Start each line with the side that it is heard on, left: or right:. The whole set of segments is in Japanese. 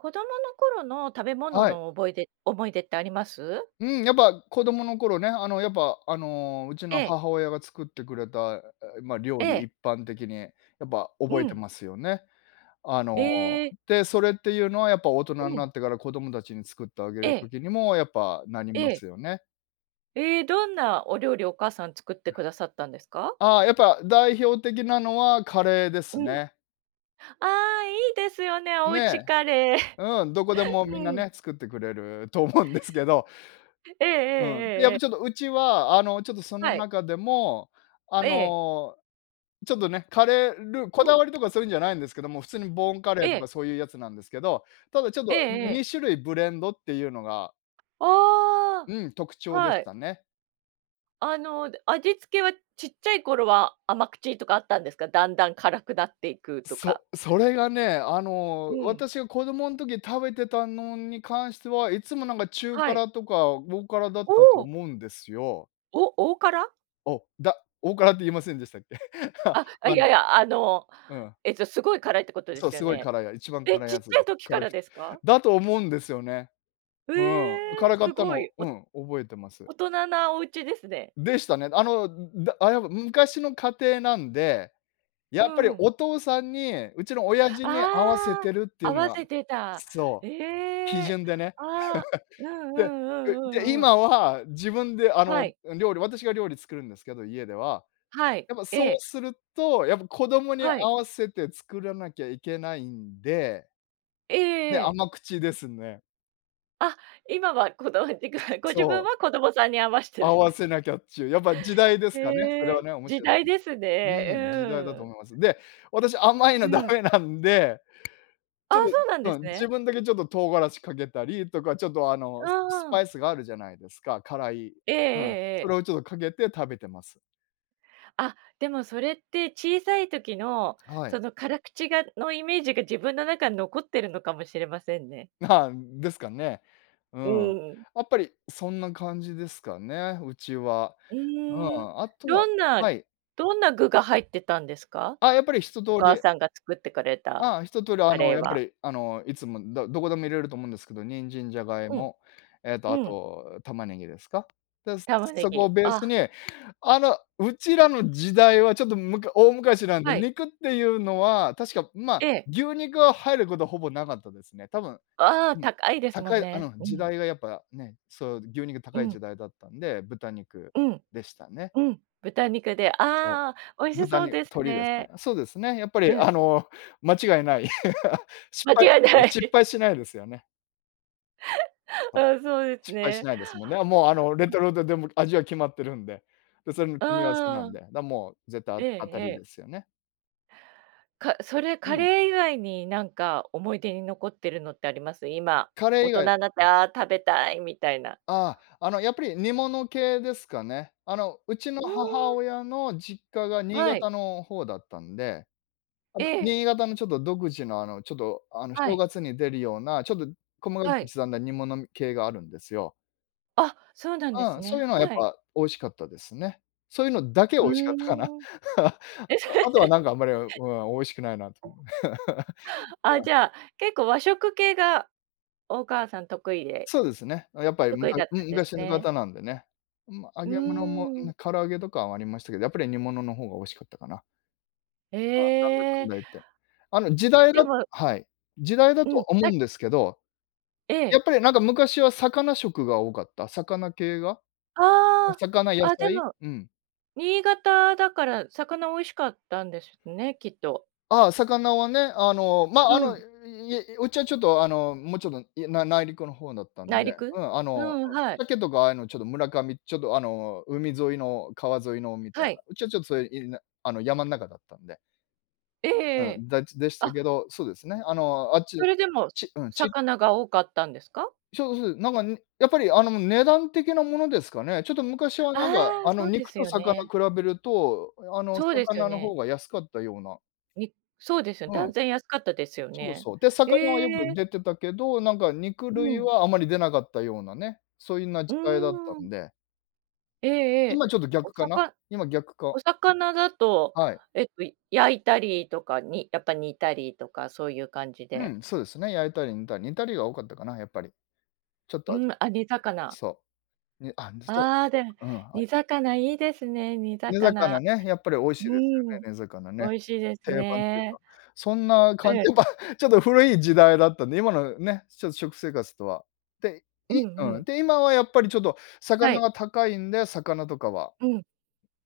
right: 子供の頃の食べ物
left: はい。
right: のおぼいで思い出ってあります？
left: うん、やっぱ子供の頃ね、あの、やっぱ、あの、うち
right: え
left: の
right: え。
left: 母親が作ってくれた、え、ま、料
right: え
left: 理、
right: え。
left: 一般的にやっぱ
right: う
left: 覚えて
right: ん。
left: ますよね。あの、
right: ええ。
left: で、それっていうのはやっぱ、大人
right: う
left: な
right: ん。
left: ってから子供たちに作ってあげ
right: え
left: る
right: え。
left: 時にも、やっぱ、なりま
right: ええ。
left: すよね。
right: え、どんなお料理、お母さん作ってくださったんですか？
left: あ、やっぱ代表的なのはカレーです
right: うん。
left: ね。
right: ああ、いいですよね、お家
left: ね、
right: カレー。
left: うん、どこで もみんな
right: うん。
left: ね、作ってくれると思うんですけど。
right: ええええ
left: うん、で、
right: え
left: やっ
right: ええ
left: ぱ
right: え。
left: ちょっとうちは、あの、ちょっとその
right: はい。
left: 中でも、あ
right: ええ。
left: の、ちょっとね、カレールこ
right: う
left: だ
right: ん。
left: わりとかそういうんじゃないんですけども、普通にボンカレ
right: え
left: ーと
right: え。
left: かそういうやつなんですけど、ただちょっ
right: ええ
left: と、
right: ええ。
left: 2種類ブレンドっていうのが
right: あ
left: うん、特
right: あ、
left: 徴でし
right: はい。
left: たね。
right: あの、で、味付けはちっちゃい頃は甘口とかあったんですか、だんだん辛くなっていくとか？
left: そそれがね、あ
right: う
left: の、
right: ん。
left: 私が子供ん時食べてたのに関しては、いつもなんか中
right: はい。
left: 辛とか大辛だっ
right: お
left: たと
right: お。
left: 思うんですよ。
right: お大辛？
left: おだ大辛って言いませんでしたっけ？
right: あ、あ、い
left: あ
right: やい
left: の
right: や、あの、
left: うん。
right: えっと、すごい辛いってことで
left: そう、
right: すよ
left: すごい
right: ね。
left: からや一番
right: え、
left: 辛い
right: ちっ
left: や
right: ち
left: つ、
right: ゃい時か
left: 辛
right: ら
left: 口、
right: ですか？
left: だと思うんですよね。
right: う
left: うん。
right: え、
left: 辛か
right: す
left: った
right: ご
left: の、
right: い、お
left: うん、覚えてます。
right: 大人なお家ですね。
left: でしたね。あの、んだあ、やっぱ、昔の家庭なんで、
right: う
left: やっぱり
right: ん。
left: お父さんに家の親父に合わせ
right: あ
left: てるって
right: あ、
left: い
right: 合
left: うの
right: わ
left: が
right: せてた。
left: そ
right: え
left: う、基
right: え！
left: 準でね。
right: あ、うん う
left: で
right: んう
left: で
right: ん
left: で、
right: うんうん。
left: 今は自分で、あ
right: は
left: の、
right: い。
left: あ、料理私が料理作るんですけど、家では。
right: はい、
left: やっぱ
right: え
left: そう
right: え。
left: すると、やっぱ子供に
right: はい。
left: 合わせて作らなきゃいけないんで
right: ええ
left: ね、
right: ええ。
left: 甘口ですね。
right: あ、今はこだわってがご自
left: そ
right: 分
left: う。
right: は子供さんに合わしてる
left: 合
right: ん
left: わ
right: で
left: せなきゃっちゅう、やっぱ時代ですかねそれ
right: へ
left: は
right: え、
left: ね、面
right: 時
left: 白いと
right: 代です
left: [unintelligible] う
right: ね、う
left: ん、時代だと
right: ーん。
left: 思います。で、私甘い
right: う
left: のダ
right: ん。
left: メなんで、
right: あ
left: ち
right: あ、
left: ょっ
right: そうなんで
left: と、
right: す
left: うん、自
right: ね。
left: 分だけちょっと唐辛子かけたりとかちょっとあ
right: う
left: のすス
right: んうん。
left: パイスがあるじゃないですか、辛い。
right: えええ
left: うん。
right: え
left: そ
right: ええ。
left: れをちょっとかけて食べてます。
right: あ、でもそれって小さい時の、
left: はい。
right: その辛口がの、イメージが自分の中に残ってるのかもしれませんね。
left: はあ、ですかね、う
right: う
left: ん、
right: ーん。
left: やっぱりそんな感じですかね、うちは。
right: う
left: う
right: ーん、
left: ん、あと
right: ど
left: は
right: んな
left: はい。
right: どんな具が入ってたんですか？
left: あ、やっぱり一通
right: お母
left: り
right: さんが作ってくれた
left: ああ、一通りあ
right: カ
left: の、
right: レー
left: やっぱ
right: は。
left: りあの、いつも、だどこでも入れると思うんですけど、人参、ジャガイ
right: うん。
left: モ、えっとあ
right: うん。
left: と、玉ねぎですか。で、
right: 玉ね
left: そこ
right: ぎ、
left: をベース
right: あ。
left: に、あの、うちらの時代はちょっとむか大昔なんで、
right: はい。
left: 肉っていうのは確か、ま
right: え
left: あ、
right: え。
left: 牛肉は入ることはほぼなかったですね。多分
right: ああ、
left: うん、
right: 高いですもん
left: 高い。う
right: ね。
left: ん、
right: う
left: 時
right: ん。
left: 代がやっぱね、そう、牛肉
right: う
left: 高い
right: ん。
left: 時代だったんで、豚肉
right: うん。
left: でしたね。
right: うん、豚肉で、
left: そ
right: ああ、美味
left: う。
right: し
left: 豚
right: そ
left: に
right: うです
left: 鶏です
right: ね。
left: ね。そうですね。やっぱ
right: う
left: り
right: ん。
left: あの、間違いない 失
right: 間
left: 敗
right: 違い
left: [unintelligible]
right: ない。
left: 失 敗しないですよね。はい。
right: ああ、そうです
left: 失敗し
right: ね。
left: ないですもんね、あ、もう、あの、レトルトでもう、味は決まってるんで。で、それの
right: う
left: 組み合わせな
right: ー
left: ん
right: ん。
left: で、だ、もう絶対あ
right: ええ
left: 当た
right: え
left: り
right: え。
left: ですよね。
right: かそれ、
left: う
right: カ
left: ん。
right: レー以外になんか思い出に残ってるのってあります？今、
left: カレー
right: 大
left: 以
right: 人ん
left: 外
right: なって「ああ、食べたい」みたいな。
left: ああ、あの、やっぱり煮物系ですかね。あの、うちの
right: うー
left: 母
right: ん。
left: 親の実家が新
right: はい。
left: 潟の方だったんで、あ
right: え
left: の、
right: え。
left: 新潟のちょっと独自の、あの、ちょっとあの、
right: は
left: 正
right: い。
left: 月に出るようなちょっと細かく
right: はい。
left: 刻んだ煮物み系があるんですよ。
right: あ、そうなんで
left: う
right: す
left: ん、そうい
right: ね、
left: うのはやっ
right: はい。
left: ぱ美味しかったですね。そういうのだけ
right: う
left: 美味しかったかな？
right: ーん。
left: あ
right: え、それ
left: とあとはなんかあんまり、あ、う ん、美味しくないなっていうのが
right: あ、
left: うん。
right: じゃあ、結構和食系が、お母さん得意で
left: そうですね。う、やっぱりむ
right: 得意
left: か
right: だっ
left: う
right: たん
left: ん、
right: です
left: 昔のか
right: ね。
left: たなんでね。ま、揚
right: う
left: げ物も
right: ーん。
left: な唐揚げとかはありましたけど、やっぱり煮物のほうが美味しかったかな。まあ、なんだか
right: え
left: ん
right: え。
left: だ言って。あの、時代
right: で
left: だ
right: も
left: はい。時代だ
right: う
left: と
right: ん。
left: 思
right: さ
left: うんですけど、
right: え
left: や
right: え。
left: っぱりなんか昔は魚食が多かった、魚系が。お
right: あ
left: 魚、
right: あ、
left: 野
right: あ、で
left: 菜、
right: も
left: うん。
right: 新潟だから魚美味しかったんですね、きっと。
left: ああ、魚はね、あの、まあ、あ
right: う
left: の、
right: ん。
left: いうちはちょっと、あの、もうちょっと、いな内陸の方だったん
right: 内
left: で、
right: 陸？
left: うん、あ
right: う
left: の、
right: ん、
left: そう、
right: はい。
left: サケとかああいうのちょっと、村上ちょっと、あの、海沿いの川沿いのみたい
right: はい。
left: な。うちはちょっとそういう、いるなあの、山ん中だったんで。
right: えええ
left: う
right: え、
left: ん、だちでし
right: あ
left: た
right: っ
left: けど、そうですね。あの、あっち
right: それでも、す
left: ち、うん、ち
right: 魚が多かったんですか？
left: しょう、すう、なんかやっぱり、あの、値段的なものですかね。ちょっと昔はなんか、
right: ああ、
left: あ
right: そ
left: の、
right: うで
left: 肉
right: す
left: と
right: よ
left: 魚
right: ね。
left: 比べると、あの、
right: そうですよ
left: 魚の
right: ね。
left: 方が安かったような。
right: みそうですよね。
left: う
right: 断
left: ん。
right: 然安かったですよ
left: そう
right: ね。
left: そう。で、
right: へ
left: 魚はよく
right: え。
left: 出てたけど、なんか肉
right: う
left: 類
right: ん。
left: はあまり出なかったようなね、そゆな
right: うー
left: 時代だった
right: ん。
left: んで
right: ええええ。
left: 今ちょっと
right: お
left: 逆か
right: さ
left: な？
right: か
left: 今逆か
right: お魚だと、
left: はい。
right: えっと焼いたりとか、にやっぱ煮たりとかそういう感じ
left: う
right: で。
left: ん、そうですね。焼いたり煮たり、煮たりが多かったかな？やっぱり。ちょっ
right: う
left: と
right: ー
left: 味
right: ん、あ、煮魚。
left: そう。ね、あ、にそ
right: ああ、で、
left: あ、うん、あ
right: 煮
left: り
right: 魚いいですね、煮
left: 煮魚
right: 魚。
left: ね、やっぱり美味
right: う
left: し
right: ー
left: いですよ
right: ん、
left: ね、煮魚
right: 美
left: ね。
right: 味しいです
left: 定番っていう
right: ね。
left: か。そんな感
right: ええ。
left: じ、ぱ、ちょっと古い時代だったんで、今のね、ちょっと食生活とは、て
right: う
left: い
right: んう
left: うん、
right: ん。
left: で、今はやっぱりちょっと
right: は
left: 魚
right: い。
left: は高いんで、魚とかは、
right: うん。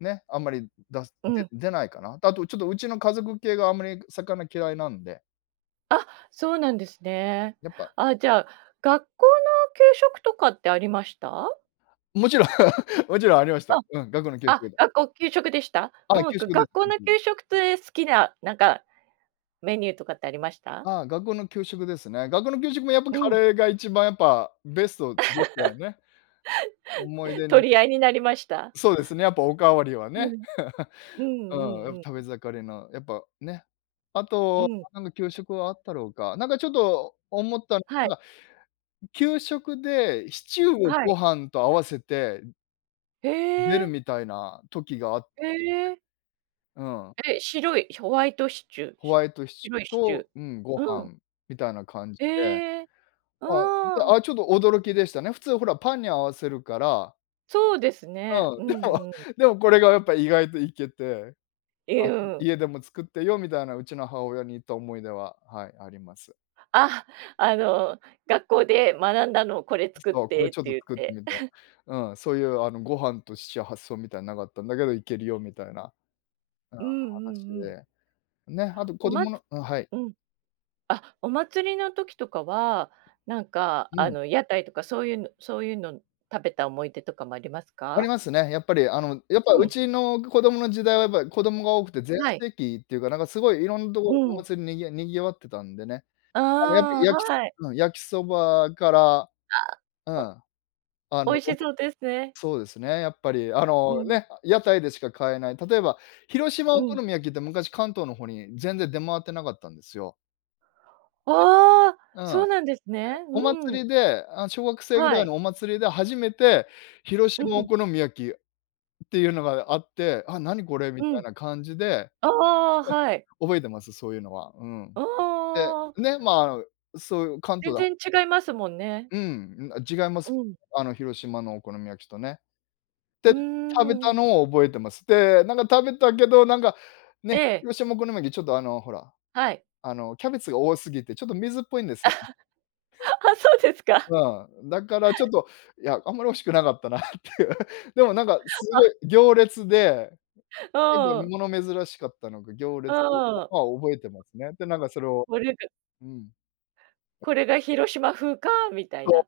left: ね、あんまり出す
right: う
left: で
right: ん。
left: 出ないかな？で、あと、ちょっとうちの家族系があんまり魚嫌いなんで
right: あっ、そうなんですね。
left: やっぱ
right: あ、じゃあ、学校の給食とかってありました？
left: 勿論、勿論ありました。
right: あ、
left: うん、学校の給
right: あ、
left: 食で。
right: 学校給食でした？う
left: はい。
right: ん、
left: 給
right: が
left: 食でう、
right: 学校の
left: ふん。
right: 給食とえ好きな、なんか、メニューとかってありました？
left: ああ、学校の給食ですね。学校の給食も、やっぱ、
right: う
left: カ
right: ん。
left: レーが一番、やっぱ、ベストでしたよ ね。思い出に
right: 取り合いになりました？
left: そうですね。やっぱ、おかわりは
right: う
left: ね。
right: ん、うん
left: うん、やっ
right: うん
left: ぱ
right: うん。
left: 食べ盛りの、やっぱ、ね。あ
right: う
left: と、
right: ん。
left: なんか給食はあったろうか？なんか、ちょっと思ったの
right: はい。
left: が給食で、シチューを
right: はい。
left: ご飯と合わせて
right: へ
left: 出る
right: え。
left: みたいな時があって。
right: へえ。
left: うん。
right: え、白いホワイトシチュー？
left: ホ
right: し
left: ワイトシチュ
right: 白
left: ー
right: いシチュ
left: と
right: ー。
left: うん、ご
right: うん。
left: 飯みたいな感じで。
right: へえ、
left: あ、で、
right: ああ。
left: あ、ちょっと驚きでしたね。普通ほら、パンに合わせるから。
right: そうですね。
left: う
right: う
left: ん、でも
right: んうん。
left: でも、これがやっぱ意外といけて。
right: え、
left: あ、
right: う
left: ちょっと
right: ん。
left: 「家でも作ってよ」みたいな。うちの母親に言った思い出は、はい、あります。
right: あ、あの、学校で学んだの、これ作っ
left: そう、こ
right: て
left: れ、
right: って
left: ちょっと
right: 言っ
left: 作って
right: て。
left: みて。うん。そういう、あの、ご飯とシチュー発想みたい無かったんだけど、いけるよみたいな、うん、
right: うんう
left: 話
right: んうん。
left: で。ね、あと、
right: お
left: 子
right: まつ
left: 供のうん、はい。
right: うん。あ、お祭りの時とかは、なんか、
left: う
right: あ
left: ん。
right: の、屋台とかそういうのそういうの、食べた思い出とかも、あります
left: あ
right: か？
left: りますね。やっぱり。あの、やっぱ、
right: う
left: う
right: ん。
left: ちの子供の時代はやっぱ子供が多くて全
right: はい。
left: 盛期っていうか、なんか、すごい、いろんど
right: う
left: こ、お
right: ん。
left: 祭り、にぎ賑わってたんでね。あの、やっぱり
right: あ
left: 焼き
right: あ。
left: す
right: はい。
left: うん、焼きそばから、う
right: ああ、
left: ん。あ
right: お
left: の、
right: 美味し
left: おこ
right: そうですね。
left: そうですね、やっぱり、あ
right: う
left: の、
right: ん。
left: ね、屋台でしか買えない、例えば、広島
right: う
left: お好
right: ん。
left: み焼きって昔、関東の方に全然出回って無かったんですよ。
right: ああ！
left: う
right: そ
left: ん。
right: うなんですね。
left: お
right: うん。
left: 祭りで、あの、小学生ぐ
right: は
left: らい
right: い。
left: のお祭りで初めて広
right: う
left: 島お
right: ん。
left: 好み焼きっていうのがあって「あ、何これ？」み
right: う
left: た
right: ん。
left: いな感じで、
right: ああ、はい。
left: 覚えてます。そういうのは。うん。
right: あ
left: で、
right: あ。
left: ね、ま、そういう関東
right: 全
left: だ
right: 然違いますもんね。
left: うん。ん、あ、違います。
right: うん。
left: あの、広島のお好み焼きとね。
right: う
left: で、
right: ー
left: 食べた
right: ん。
left: のを覚えてます。で、なんか食べたけど、なんか、ね、
right: ええ。
left: 広島お好み焼きちょっと、あの、ほら、
right: はい。
left: あの、キャベツが多すぎてちょっと水っぽいんでせ。
right: あ、そうですか。
left: うん。だからちょ っと、いや、あんまり美味しくなかったなっていう。でも、なんかすご
right: あ。
left: い行列で、結構
right: う、う
left: み
right: ん。
left: 物珍しかったのか、行
right: う
left: 列
right: ー
left: [unintelligible]
right: ん。
left: は覚えてますね。で、なんかそれを
right: もりやく。
left: うん。
right: 「これが広島風か」みたい
left: そ
right: な。
left: う。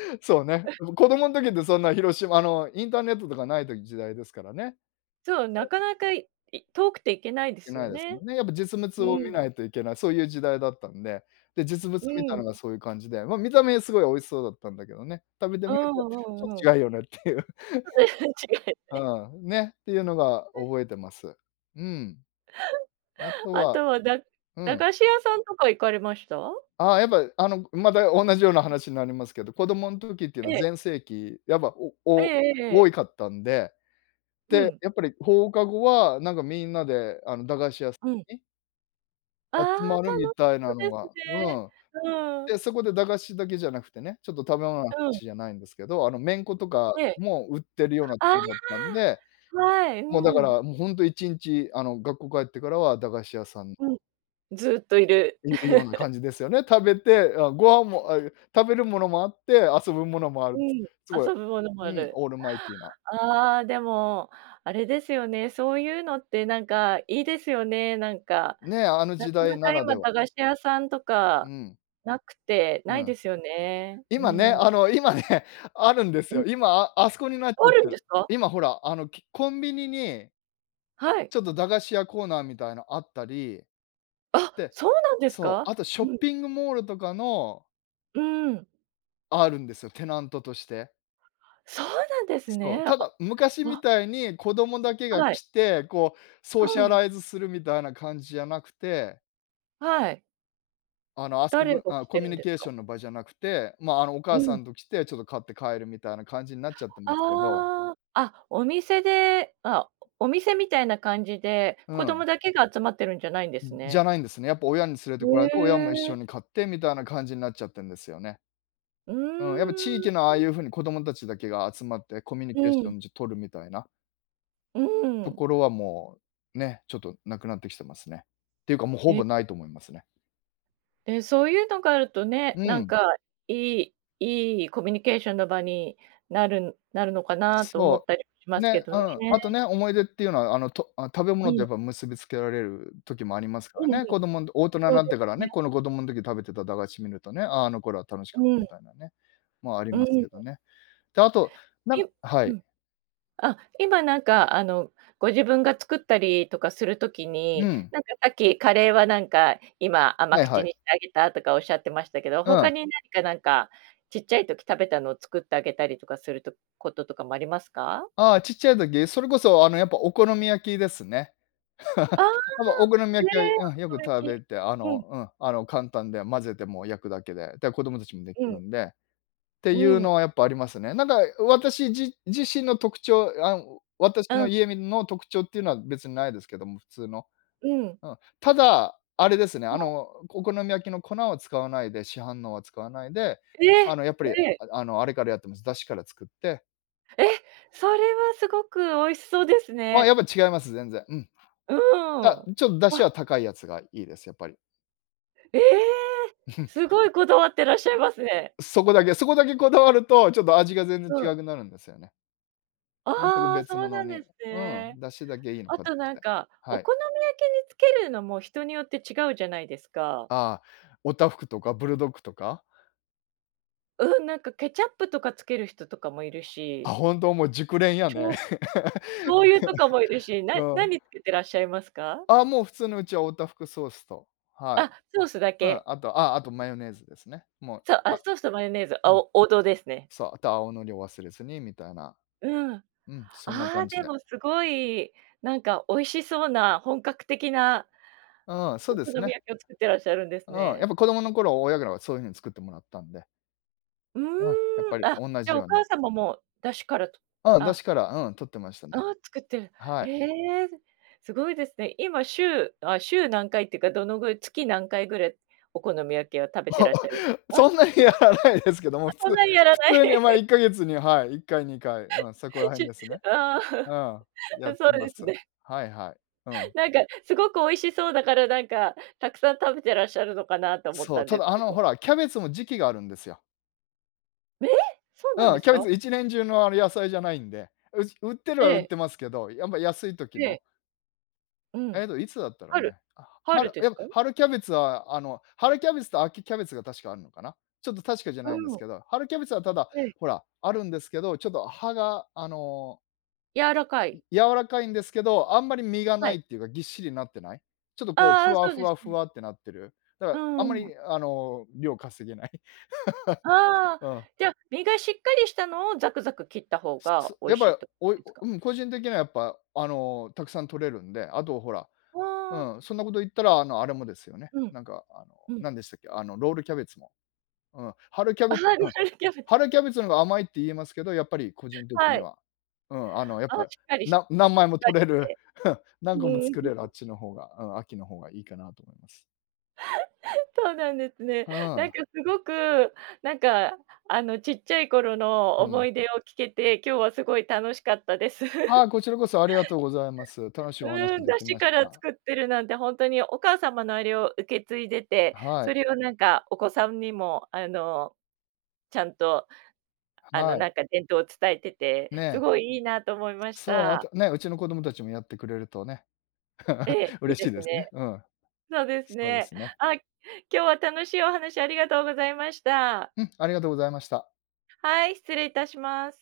left: そうね、子供ん時ってそんな広島の、インターネットとかない時時代ですからね。
right: そう。な
left: [unintelligible]
right: かなかいい遠くて行けないで
left: 行け
right: すよ
left: ないです
right: ね。
left: もんね。やっぱ実物
right: う
left: を見
right: ん。
left: ないといけない、そういう時代だったんで。で、実物
right: う
left: 見
right: ー
left: たの
right: ん。
left: がそういう感じで、ま、見た目はすごい美味しそうだったんだけどね。食べて
right: う
left: みる
right: ん
left: と、
right: うんう
left: ち
right: ん。
left: ょ違うよねっていう。
right: 違 い、え
left: うん。ね、っていうのが 覚えてます。うん。あと
right: あ
left: は
right: とは、だ
left: う
right: 駄
left: ん。
right: 菓子屋さんとか行かれました？
left: あ、やっぱ、あの、くまた同じような話になりますけど、子供ん時っていうの
right: え
left: は
right: え。
left: 全盛期、やっぱ、お
right: え
left: おお
right: ええええ
left: 多
right: え。
left: いかったんで。
right: う
left: で、
right: ん。
left: やっぱり放課後は、なんかみんなで、あの、駄菓子屋さ
right: うん。
left: に
right: ああ、
left: 集まる
right: た
left: み
right: の
left: たい
right: そ
left: な
right: で
left: の
right: す
left: が、う
right: ね。
left: ん。
right: うーん。
left: で、そこで駄菓子だけじゃなくてね、ちょっと食べ物の話
right: うん。
left: じゃないんですけど、あの、めんことか
right: ええ。
left: も売ってるようなと
right: ああ、
left: こだったんで、
right: はい、う
left: もうだか
right: ん。
left: らもうほんと1日あの、学校帰ってからは駄菓子屋さん
right: うん、ずっといる。
left: いるような 感じですよね。食べて、あ、ご飯も、あ、いえ、食べるものもあって、遊ぶものもあ
right: う
left: る。
right: ん、
left: すごい、
right: 遊ぶものもあ
left: うん、
right: る。
left: オールマイティーな
right: ああ、でも、あれですよね、そういうのってなんかいいですよね、なんか、
left: ね、あの
right: な
left: 時
right: か
left: 代
right: な
left: な
right: か
left: らで
right: 今
left: は。
right: 駄菓子屋さんと
left: う
right: か
left: ん。
right: なくて、な
left: う
right: いで
left: ん。
right: すよね。う
left: 今ね、
right: ーん。
left: あの、今ね、あるんです
right: ええ。
left: よ。今、ああそこになっちゃ
right: あ
left: っ
right: るん
left: て
right: で
left: る。
right: すか？
left: 今ほら、あの、きコンビニに
right: はい。
left: ちょっと駄菓子屋コーナーみたいなあったり。
right: あ、
left: で
right: そうなんです
left: そう、
right: か？
left: あとショッ
right: うん。
left: ピングモールとかの
right: うーん。
left: あるんですよ、テナントとして。
right: そうなんです
left: そ
right: ね。
left: う、た
right: あ。
left: だ昔み
right: わ。
left: たいに子供だけが
right: はい。
left: 来て、こうソーシ
right: う
left: ャ
right: ん。
left: ライズするみたいな感じじゃなくて。
right: はい。
left: あの、遊
right: 誰
left: ぶ
right: が
left: あ、
right: 来
left: コ
right: て
left: ミュ
right: るん
left: ニ
right: です
left: ケーシ
right: か？
left: ョンの場じゃなくて、まあ、あの、お
right: う
left: 母さ
right: ん。
left: んと来て、ちょっと買って帰るみたいな感じになっちゃってますけど。
right: ああ、あ、お店であ、お店みたいな感じで、
left: う
right: 子供
left: ん。
right: だけが集まってるんじゃないんです
left: ん、じ
right: ね。
left: ゃないんですね。やっぱ親に連れ
right: へ
left: てこられて、親も一
right: え。
left: 緒に買ってみたいな感じになっちゃってんですよね。
right: う
left: うん。やっぱ地
right: ー
left: 域の、ああい
right: ん。
left: う風に子供たちだけが集まって、コミュニ
right: う
left: ケーシ
right: ん。
left: ョン、じ取るみたいな
right: う
left: と
right: ん。
left: ころはもう、ね、ちょっと無くなってきてますね。っていうかもう、ほ
right: え。
left: ぼないと思いますね。
right: で、そういうのがあるとね、
left: う
right: なん
left: ん。
right: かいいいいコミュニケーションの場になるなるのかなと思っ
left: そ
right: たりもし
left: う。
right: ます
left: ね、
right: けど
left: う
right: ね。
left: ん。あとね、思い出っていうのは、あの、とあ、食べ
right: う
left: 物と、
right: ん。
left: やっぱ結びつけられる時もありますか
right: うんうん。
left: らね。子供ん大人に
right: そう
left: なっ
right: で
left: てから
right: すね。
left: ね、この、子供の時食べてた駄菓子見るとね、ああ、あの頃は楽しかった
right: うん。
left: みたいなね。まあ、あり
right: う
left: ます
right: ん。
left: けどね。で、あと、なん
right: い
left: かは
right: う
left: い。
right: ん。あ、今なんかあの、ご自分が作ったりとかする時
left: う
right: に、
left: ん。
right: なんかさっき、カレーはなんか今、甘
left: はい
right: 口
left: はい。
right: にしてあげたとか仰ってましたけど。
left: うん。
right: 他に何か、なんかちっちゃい時食べたのを作ってあげたりとかするとこととかもありますか？
left: ああ、ちっちゃい時、それこそ、あの、やっぱお好み焼きですね。
right: ああ。
left: あの、お好み
right: え
left: 焼きは、
right: え、
left: うん、よ
right: お
left: く
right: 好み焼
left: 食
right: き、
left: べて、あ
right: う
left: の
right: ん。
left: うん。あの、簡単で混ぜて、もう焼くだけで、だか子供たちもでき
right: うん。
left: るんで。って
right: う
left: いう
right: ん。
left: のはやっぱありますね。なんか私じ自身の特徴あん、私
right: う
left: の
right: ん。
left: 家みんの特徴っていうのは別にないですけども。普通の。
right: うん。
left: うん。ただ、あれですね、
right: は
left: あ
right: い。
left: の、お好み焼きの粉を使わないで、市販のは使わないで、
right: え
left: あ
right: え、
left: の、やっぱり、
right: ええ。
left: ああの、あれからやってます。出汁から作って
right: え！それはすごく美味しそうです
left: あ、や
right: ね。
left: っぱ違います全然、うん。
right: う
left: だ
right: ん。
left: ちょっと出
right: わ
left: 汁は高いやつがいいです、やっぱり。
right: え！すごいこだわってらっしゃいますね。
left: そこだけ、そこだけこだわると、ちょっと味が全然
right: うん。
left: 違くなるんですよね。全く
right: ああ、
left: 別
right: そう
left: 物
right: なんで
left: に。
right: す
left: うん、
right: ね。
left: 出汁だけいいの
right: あ
left: 買っ
right: と
left: てき
right: なん
left: て。
right: か、お
left: はい。
right: 好み焼きにつけるのも人によって違うじゃないですか？
left: ああ、オタフクとかブルドッグとか？
right: うん、なんかケチャップとかつける人とかもいる
left: あ、
right: し
left: ほんと？もう熟練や
right: ち
left: ね。
right: ょ 醤油とかもいるし、な
left: うん。
right: 何つけてらっしゃいますか？
left: ああ、もう普通の、うちはオタフクソースと、はい。
right: あ、ソースだ
left: うん、
right: け？
left: あと、あ、あとマヨネーズですね、もう、
right: そあ、
left: あ
right: ソースとマヨネーズ、
left: う
right: あ、
left: ん。
right: お王道ですね。
left: そう、あと青のりを忘れずにみたいな。
right: うん。あ
left: うん、そんな
right: あ、
left: 感じ
right: で
left: で。
right: も、すごいなんか美味しそうな、本格的な
left: うん、そう
right: お
left: で
right: 好
left: す
right: み
left: ね。
right: 焼きを作ってらっしゃるんです
left: うん、や
right: ね。
left: っぱ子供の頃、親からはそういう風に作ってもらったんで。
right: う
left: うん、やっ
right: ー
left: ぱ
right: ん。
left: り
right: あ、
left: おんな
right: じゃ
left: じ
right: お
left: ように。
right: 母さんも、もう出汁からと
left: うん、出
right: あ
left: 汁から、うん、取ってましたね。
right: ああ、作ってる。
left: は
right: へ
left: い。
right: え、すごいですね。今、週あ、週何回ってか、どのぐ月何回ぐらいお好み焼きは食べてらっしゃる か？
left: そんなにや
right: [unintelligible]
left: らないですけども、
right: あ、
left: 普
right: そん
left: 通
right: なにやら
left: 普
right: ない？
left: 通に、ま、い っかげつに、はい、1回、2回うん、そこら
right: ち
left: 辺
right: ゅ
left: ですね。
right: ああ、
left: う ん、やっ
right: う、そ
left: て
right: う
left: ま
right: です
left: す。
right: ね。
left: はい、はい。うん。
right: なんか、すごく美味しそうだから、なんか、たくさん食べてらっしゃるのかなと思っ
left: そ
right: た
left: う、
right: ん
left: た
right: です
left: だ、あ
right: け
left: の、
right: ど。
left: ほらキャベツも時期があるんですよ。
right: ええ！そうなんで
left: うん、
right: す
left: キャベ
right: か？
left: ツ一年中の、あの、野菜じゃないんで。うし売ってる
right: え
left: は売っ
right: え。
left: てますけど、やま、安い時
right: ええ。
left: の
right: うん、
left: えっと、いつだったろう
right: 春。
left: ね。あ、
right: 春
left: 春、
right: です
left: やっぱ、
right: か？
left: 春キャベツは、あの、春キャベツと秋キャベツが確かあるのかな。ちょっと確かじゃ
right: う
left: ないんです
right: ん。
left: けど、春キャベツは、ただ
right: へい。
left: ほら、あるんですけど、ちょっと葉があの
right: 柔らか
left: う
right: い。
left: 柔らかいんですけど、あんまり実が
right: は
left: ない
right: い。
left: っていうか、ぎっしりになってない。ちょっとこう、
right: ああ、
left: ふ
right: あ、
left: わ
right: そう
left: ふ
right: です
left: わふ
right: ね。
left: わってなってる。だか
right: う
left: らあんま
right: ーん。
left: りあの、量かせげない。
right: ああ。
left: うん。
right: じゃ、実がしっかりしたのをザクザク切った方
left: す
right: が
left: す
right: 美味
left: やっ
right: しい
left: ぱ、
right: と
left: おい、
right: です
left: お
right: か？
left: うん。個人的にはやっぱあの、たくさん取れるんで、あとほら、
right: うわ。
left: うん。そんなこと言ったらあのあれもですよね。
right: うん。
left: なんかあの
right: うん。
left: なんでしたっけ、あのロールキャベツも。うん、春キャ
right: あ
left: ベ
right: は、ロ
left: うん。
right: ールキャベツ。
left: 春キャベツのが甘いって言えますけど、やっぱり個人的
right: は
left: に
right: い。
left: は。うん。あのやっ
right: あ、
left: ぱ、
right: しっかりしし
left: な
right: っ
left: 何枚も
right: かり
left: 取れ
right: し
left: る、
right: て。う
left: 何個も
right: ーん。
left: 作れるあっ ちの方が、うん。秋の方がいいかなと思います。
right: そうなんですね。
left: うー
right: な
left: ん。
right: んかすごく、なんか、あのちっちゃい頃の
left: う
right: 思
left: ん。
right: い出を聞けて、今日はすごい楽しかったです。
left: あ、こちらこそありがとうございます。楽しいお
right: う
left: 話
right: ん、
left: で
right: 出
left: き
right: 汁
left: まし
right: から
left: た。
right: 作ってるなんてほんとにお母様のあれを受け継いでて、
left: は
right: そ
left: い。
right: れをなんかお子さんにもあの、ちゃんと、あの
left: は
right: な
left: い。
right: んか伝統を伝えてて、す
left: ね。
right: ごいいいなと思いまし
left: そう、あ
right: た。
left: とね、うちの子供達もやってくれるとね、
right: ええ、い
left: 嬉
right: い
left: し
right: で
left: い
right: す
left: ですね。
right: ね。
left: うん。
right: そうです
left: そうで
right: ね。
left: すね。
right: あ、今日は楽しいお話ありがとうございました。
left: うん、ありがとうございました。
right: はい、失礼いたします。